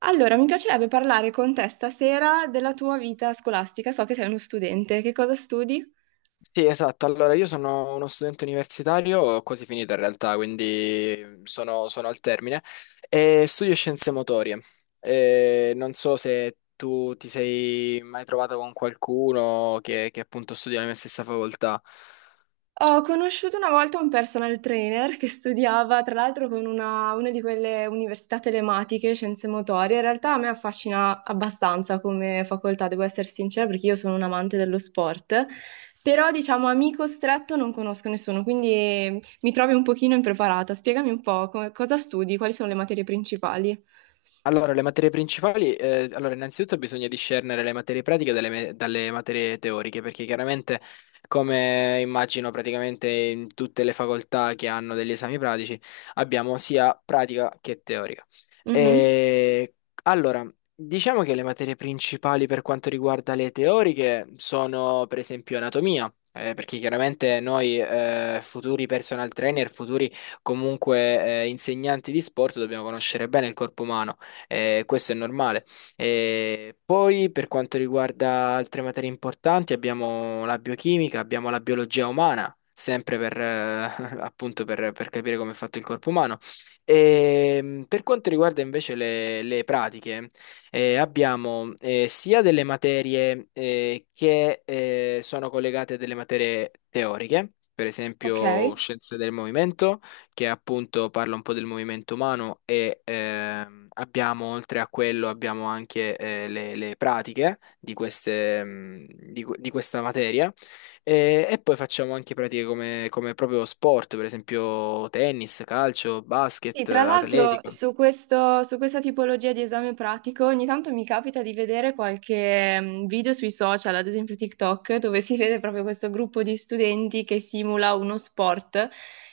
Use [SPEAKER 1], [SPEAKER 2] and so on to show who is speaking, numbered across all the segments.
[SPEAKER 1] Allora, mi piacerebbe parlare con te stasera della tua vita scolastica. So che sei uno studente, che cosa studi?
[SPEAKER 2] Sì, esatto. Allora, io sono uno studente universitario, ho quasi finito in realtà, quindi sono al termine, e studio scienze motorie. E non so se tu ti sei mai trovato con qualcuno che appunto studia la mia stessa facoltà.
[SPEAKER 1] Ho conosciuto una volta un personal trainer che studiava, tra l'altro, con una di quelle università telematiche, scienze motorie. In realtà a me affascina abbastanza come facoltà, devo essere sincera, perché io sono un amante dello sport. Però, diciamo, amico stretto non conosco nessuno, quindi mi trovi un pochino impreparata. Spiegami un po' cosa studi, quali sono le materie principali.
[SPEAKER 2] Allora, le materie principali, allora innanzitutto bisogna discernere le materie pratiche dalle materie teoriche, perché chiaramente, come immagino praticamente in tutte le facoltà che hanno degli esami pratici, abbiamo sia pratica che teorica.
[SPEAKER 1] Mhm.
[SPEAKER 2] E, allora, diciamo che le materie principali per quanto riguarda le teoriche sono per esempio anatomia, perché chiaramente noi, futuri personal trainer, futuri comunque, insegnanti di sport, dobbiamo conoscere bene il corpo umano. Questo è normale. Poi per quanto riguarda altre materie importanti abbiamo la biochimica, abbiamo la biologia umana, sempre appunto per capire come è fatto il corpo umano. E, per quanto riguarda invece le pratiche, abbiamo, sia delle materie, che, sono collegate a delle materie teoriche, per
[SPEAKER 1] Ok.
[SPEAKER 2] esempio scienze del movimento, che appunto parla un po' del movimento umano. E, abbiamo, oltre a quello abbiamo anche, le pratiche di queste, di questa materia, e poi facciamo anche pratiche come proprio sport, per esempio tennis, calcio,
[SPEAKER 1] Sì,
[SPEAKER 2] basket,
[SPEAKER 1] tra l'altro
[SPEAKER 2] atletica.
[SPEAKER 1] su su questa tipologia di esame pratico ogni tanto mi capita di vedere qualche video sui social, ad esempio TikTok, dove si vede proprio questo gruppo di studenti che simula uno sport.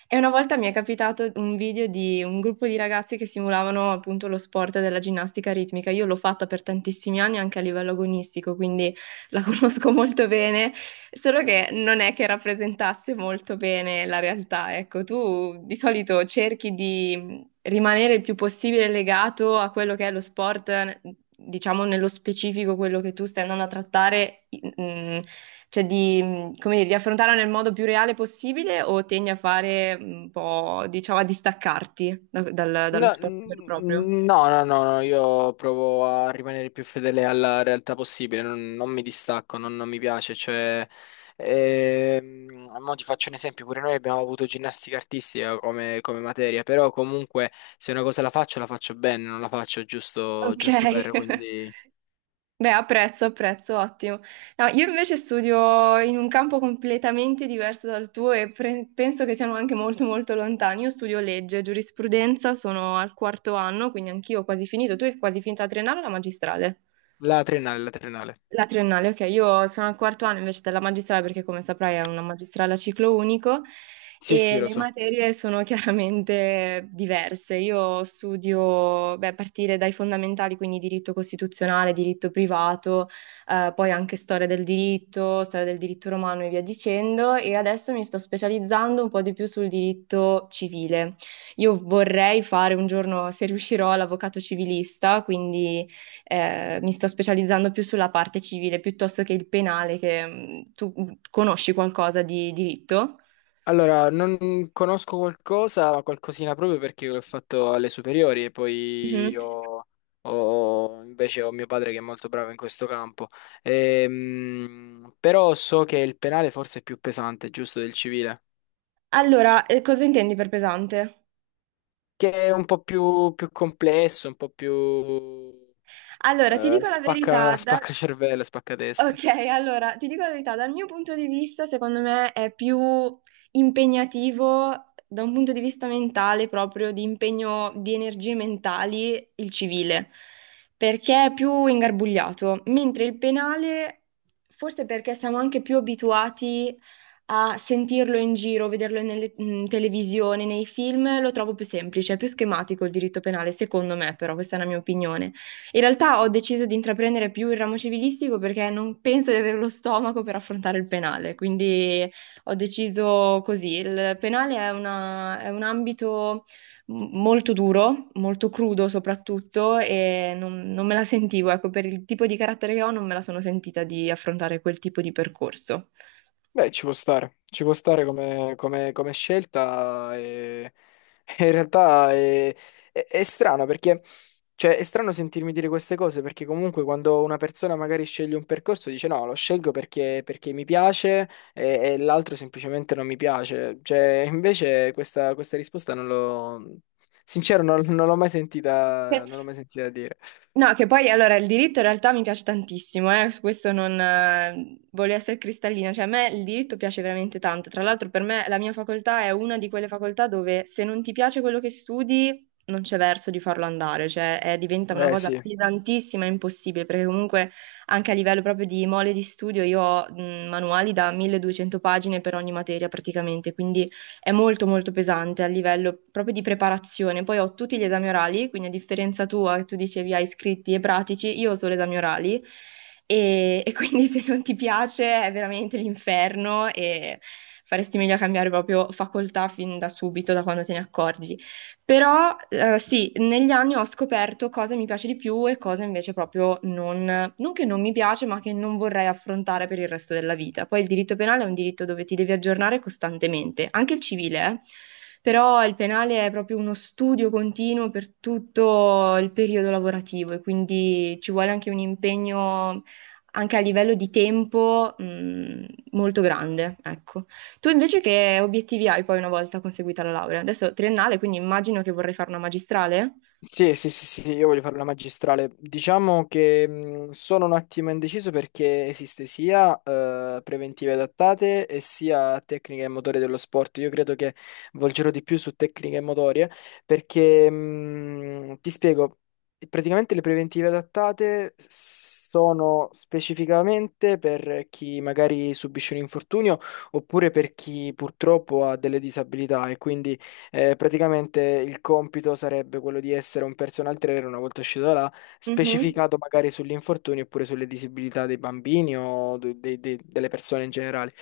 [SPEAKER 1] E una volta mi è capitato un video di un gruppo di ragazzi che simulavano appunto lo sport della ginnastica ritmica. Io l'ho fatta per tantissimi anni anche a livello agonistico, quindi la conosco molto bene, solo che non è che rappresentasse molto bene la realtà. Ecco, tu di solito cerchi di rimanere il più possibile legato a quello che è lo sport, diciamo nello specifico quello che tu stai andando a trattare, mm, cioè di, come dire, di affrontarlo nel modo più reale possibile o tendi a fare un po', diciamo, a distaccarti dallo
[SPEAKER 2] No,
[SPEAKER 1] sport vero e proprio?
[SPEAKER 2] no, no, no, no, io provo a rimanere più fedele alla realtà possibile, non, non mi distacco, non, non mi piace, cioè, mo ti faccio un esempio, pure noi abbiamo avuto ginnastica artistica come, come materia, però comunque, se una cosa la faccio bene, non la faccio giusto
[SPEAKER 1] Ok.
[SPEAKER 2] giusto per, quindi...
[SPEAKER 1] Beh, apprezzo, apprezzo, ottimo. No, io invece studio in un campo completamente diverso dal tuo e penso che siamo anche molto molto lontani. Io studio legge, giurisprudenza, sono al quarto anno, quindi anch'io ho quasi finito. Tu hai quasi finito la triennale o la magistrale?
[SPEAKER 2] La triennale, la triennale.
[SPEAKER 1] La triennale, ok, io sono al quarto anno invece della magistrale perché come saprai è una magistrale a ciclo unico
[SPEAKER 2] Sì, sì,
[SPEAKER 1] e
[SPEAKER 2] lo
[SPEAKER 1] le
[SPEAKER 2] so.
[SPEAKER 1] materie sono chiaramente diverse. Io studio, beh, a partire dai fondamentali, quindi diritto costituzionale, diritto privato, poi anche storia del diritto romano e via dicendo e adesso mi sto specializzando un po' di più sul diritto civile. Io vorrei fare un giorno, se riuscirò, l'avvocato civilista, quindi mi sto specializzando più sulla parte civile piuttosto che il penale, che tu conosci qualcosa di diritto?
[SPEAKER 2] Allora, non conosco qualcosa, qualcosina, proprio perché l'ho fatto alle superiori e poi
[SPEAKER 1] Mhm.
[SPEAKER 2] ho, invece ho mio padre che è molto bravo in questo campo. Però so che il penale forse è più pesante, giusto, del civile,
[SPEAKER 1] Allora, cosa intendi per pesante?
[SPEAKER 2] che è un po' più, più complesso, un po' più,
[SPEAKER 1] Allora, ti dico la verità,
[SPEAKER 2] spacca,
[SPEAKER 1] da-
[SPEAKER 2] spacca cervello, spacca testa.
[SPEAKER 1] Ok, allora ti dico la verità, dal mio punto di vista, secondo me è più impegnativo da un punto di vista mentale, proprio di impegno di energie mentali, il civile, perché è più ingarbugliato, mentre il penale, forse perché siamo anche più abituati a sentirlo in giro, vederlo nelle, in televisione, nei film, lo trovo più semplice, è più schematico il diritto penale, secondo me, però questa è la mia opinione. In realtà ho deciso di intraprendere più il ramo civilistico perché non penso di avere lo stomaco per affrontare il penale, quindi ho deciso così. Il penale è è un ambito molto duro, molto crudo soprattutto, e non me la sentivo, ecco, per il tipo di carattere che ho, non me la sono sentita di affrontare quel tipo di percorso.
[SPEAKER 2] Beh, ci può stare come, come scelta. E e in realtà è, è strano perché, cioè, è strano sentirmi dire queste cose, perché comunque quando una persona magari sceglie un percorso dice no, lo scelgo perché, perché mi piace, e l'altro semplicemente non mi piace, cioè, invece questa, questa risposta non l'ho, sincero, non, non l'ho mai sentita, non l'ho mai sentita dire.
[SPEAKER 1] No, che poi allora il diritto in realtà mi piace tantissimo, su questo non voglio essere cristallina, cioè a me il diritto piace veramente tanto. Tra l'altro per me la mia facoltà è una di quelle facoltà dove se non ti piace quello che studi non c'è verso di farlo andare, cioè diventa una
[SPEAKER 2] Eh
[SPEAKER 1] cosa
[SPEAKER 2] sì.
[SPEAKER 1] pesantissima e impossibile, perché comunque anche a livello proprio di mole di studio io ho manuali da 1200 pagine per ogni materia praticamente, quindi è molto molto pesante a livello proprio di preparazione. Poi ho tutti gli esami orali, quindi a differenza tua, che tu dicevi hai scritti e pratici, io ho solo esami orali e quindi se non ti piace è veramente l'inferno e faresti meglio a cambiare proprio facoltà fin da subito, da quando te ne accorgi. Però sì, negli anni ho scoperto cosa mi piace di più e cosa invece proprio non che non mi piace, ma che non vorrei affrontare per il resto della vita. Poi il diritto penale è un diritto dove ti devi aggiornare costantemente, anche il civile, eh. Però il penale è proprio uno studio continuo per tutto il periodo lavorativo e quindi ci vuole anche un impegno anche a livello di tempo, molto grande, ecco. Tu invece che obiettivi hai poi una volta conseguita la laurea? Adesso triennale, quindi immagino che vorrei fare una magistrale?
[SPEAKER 2] Sì, sì, sì, sì, io voglio fare una magistrale. Diciamo che, sono un attimo indeciso, perché esiste sia, preventive adattate e sia tecniche e motorie dello sport. Io credo che volgerò di più su tecniche e motorie, perché, ti spiego, praticamente le preventive adattate sono specificamente per chi magari subisce un infortunio, oppure per chi purtroppo ha delle disabilità, e quindi, praticamente il compito sarebbe quello di essere un personal trainer una volta uscito da là,
[SPEAKER 1] Mhm.
[SPEAKER 2] specificato magari sugli infortuni oppure sulle disabilità dei bambini o delle persone in generale.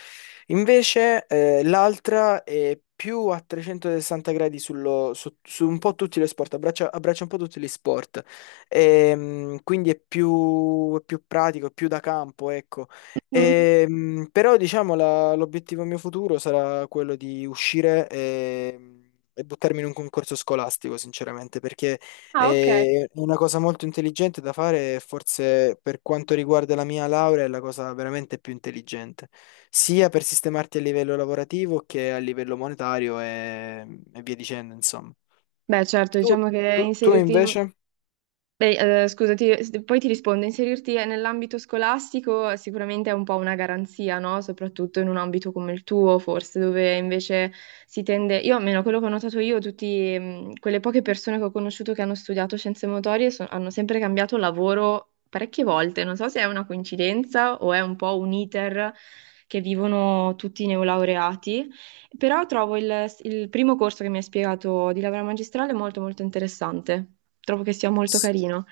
[SPEAKER 2] Invece, l'altra è più a 360 gradi su un po' tutti gli sport, abbraccia, abbraccia un po' tutti gli sport. Quindi è più pratico, è più da campo, ecco.
[SPEAKER 1] Mm.
[SPEAKER 2] Però diciamo, l'obiettivo mio futuro sarà quello di uscire, e buttarmi in un concorso scolastico, sinceramente, perché,
[SPEAKER 1] Ah, ok.
[SPEAKER 2] è una cosa molto intelligente da fare, e forse per quanto riguarda la mia laurea è la cosa veramente più intelligente, sia per sistemarti a livello lavorativo che a livello monetario, e via dicendo, insomma.
[SPEAKER 1] Beh, certo,
[SPEAKER 2] Tu,
[SPEAKER 1] diciamo che
[SPEAKER 2] tu
[SPEAKER 1] inserirti in.
[SPEAKER 2] invece?
[SPEAKER 1] Beh, scusa, poi ti rispondo, inserirti nell'ambito scolastico sicuramente è un po' una garanzia, no? Soprattutto in un ambito come il tuo, forse, dove invece si tende, io almeno quello che ho notato io, tutte quelle poche persone che ho conosciuto che hanno studiato scienze motorie hanno sempre cambiato lavoro parecchie volte, non so se è una coincidenza o è un po' un iter che vivono tutti i neolaureati. Però trovo il primo corso che mi hai spiegato di laurea magistrale molto molto interessante. Trovo che sia molto carino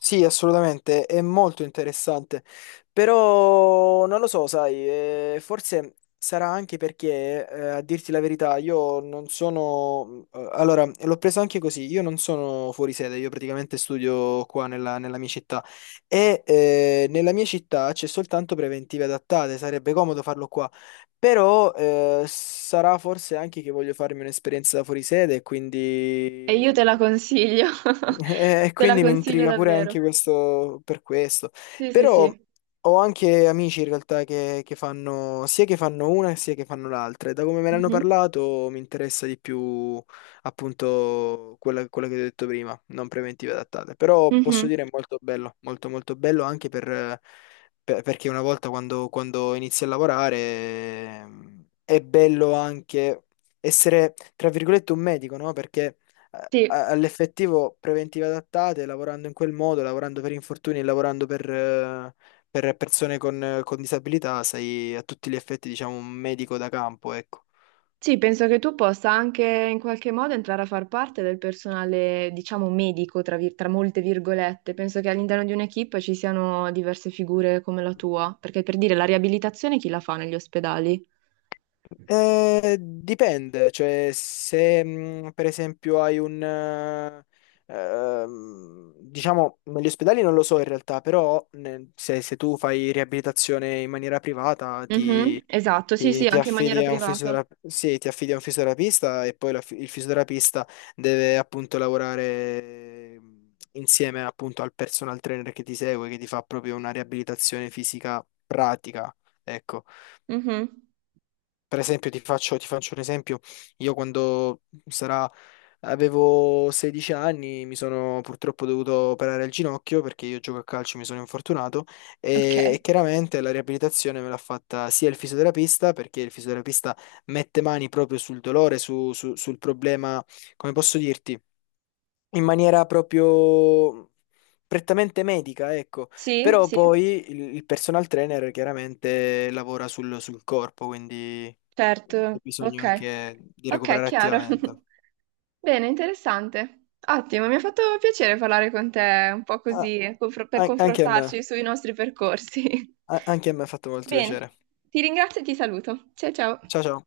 [SPEAKER 2] Sì, assolutamente, è molto interessante, però non lo so, sai, forse sarà anche perché, a dirti la verità, io non sono, allora, l'ho preso anche così, io non sono fuori sede, io praticamente studio qua nella mia città, e, nella mia città c'è soltanto preventive adattate, sarebbe comodo farlo qua, però, sarà forse anche che voglio farmi un'esperienza da fuori sede,
[SPEAKER 1] e
[SPEAKER 2] quindi,
[SPEAKER 1] io te la consiglio.
[SPEAKER 2] e
[SPEAKER 1] Te la
[SPEAKER 2] quindi mi
[SPEAKER 1] consiglio
[SPEAKER 2] intriga pure
[SPEAKER 1] davvero.
[SPEAKER 2] anche questo per questo.
[SPEAKER 1] Sì, sì,
[SPEAKER 2] Però
[SPEAKER 1] sì.
[SPEAKER 2] ho anche amici in realtà che fanno, sia che fanno una sia che fanno l'altra. E da come me ne hanno
[SPEAKER 1] Mhm.
[SPEAKER 2] parlato mi interessa di più appunto quella, quella che ti ho detto prima, non preventive adattate. Però posso
[SPEAKER 1] Mhm.
[SPEAKER 2] dire è molto bello, molto molto bello anche per, perché una volta quando, quando inizi a lavorare, è bello anche essere, tra virgolette, un medico, no? Perché,
[SPEAKER 1] Sì.
[SPEAKER 2] all'effettivo preventive adattate, lavorando in quel modo, lavorando per infortuni, e lavorando per persone con disabilità, sei a tutti gli effetti, diciamo, un medico da campo, ecco.
[SPEAKER 1] Sì, penso che tu possa anche in qualche modo entrare a far parte del personale, diciamo, medico, tra molte virgolette. Penso che all'interno di un'equipe ci siano diverse figure come la tua, perché per dire la riabilitazione chi la fa negli ospedali?
[SPEAKER 2] Dipende, cioè se, per esempio hai un, diciamo, negli ospedali non lo so in realtà, però se tu fai riabilitazione in maniera privata, ti...
[SPEAKER 1] Mhm, esatto, sì,
[SPEAKER 2] Ti,
[SPEAKER 1] sì,
[SPEAKER 2] ti
[SPEAKER 1] anche in maniera
[SPEAKER 2] affidi a un
[SPEAKER 1] privata.
[SPEAKER 2] fisiotera- Sì, ti affidi a un fisioterapista, e poi il fisioterapista deve appunto lavorare, insieme appunto al personal trainer che ti segue, che ti fa proprio una riabilitazione fisica pratica, ecco.
[SPEAKER 1] Mhm.
[SPEAKER 2] Per esempio, ti faccio un esempio. Io quando sarà, avevo 16 anni, mi sono purtroppo dovuto operare il ginocchio, perché io gioco a calcio, mi sono infortunato,
[SPEAKER 1] Ok.
[SPEAKER 2] e chiaramente la riabilitazione me l'ha fatta sia il fisioterapista, perché il fisioterapista mette mani proprio sul dolore, sul problema, come posso dirti? In maniera proprio prettamente medica, ecco.
[SPEAKER 1] Sì,
[SPEAKER 2] Però
[SPEAKER 1] sì,
[SPEAKER 2] poi, il personal trainer chiaramente lavora sul corpo, quindi, hai
[SPEAKER 1] certo. Ok.
[SPEAKER 2] bisogno anche di
[SPEAKER 1] Ok,
[SPEAKER 2] recuperare
[SPEAKER 1] chiaro.
[SPEAKER 2] attivamente.
[SPEAKER 1] Bene, interessante. Ottimo, mi ha fatto piacere parlare con te un po'
[SPEAKER 2] Ah,
[SPEAKER 1] così, per
[SPEAKER 2] anche a me,
[SPEAKER 1] confrontarci sui nostri percorsi.
[SPEAKER 2] anche a me ha fatto molto
[SPEAKER 1] Bene,
[SPEAKER 2] piacere.
[SPEAKER 1] ti ringrazio e ti saluto. Ciao ciao.
[SPEAKER 2] Ciao ciao.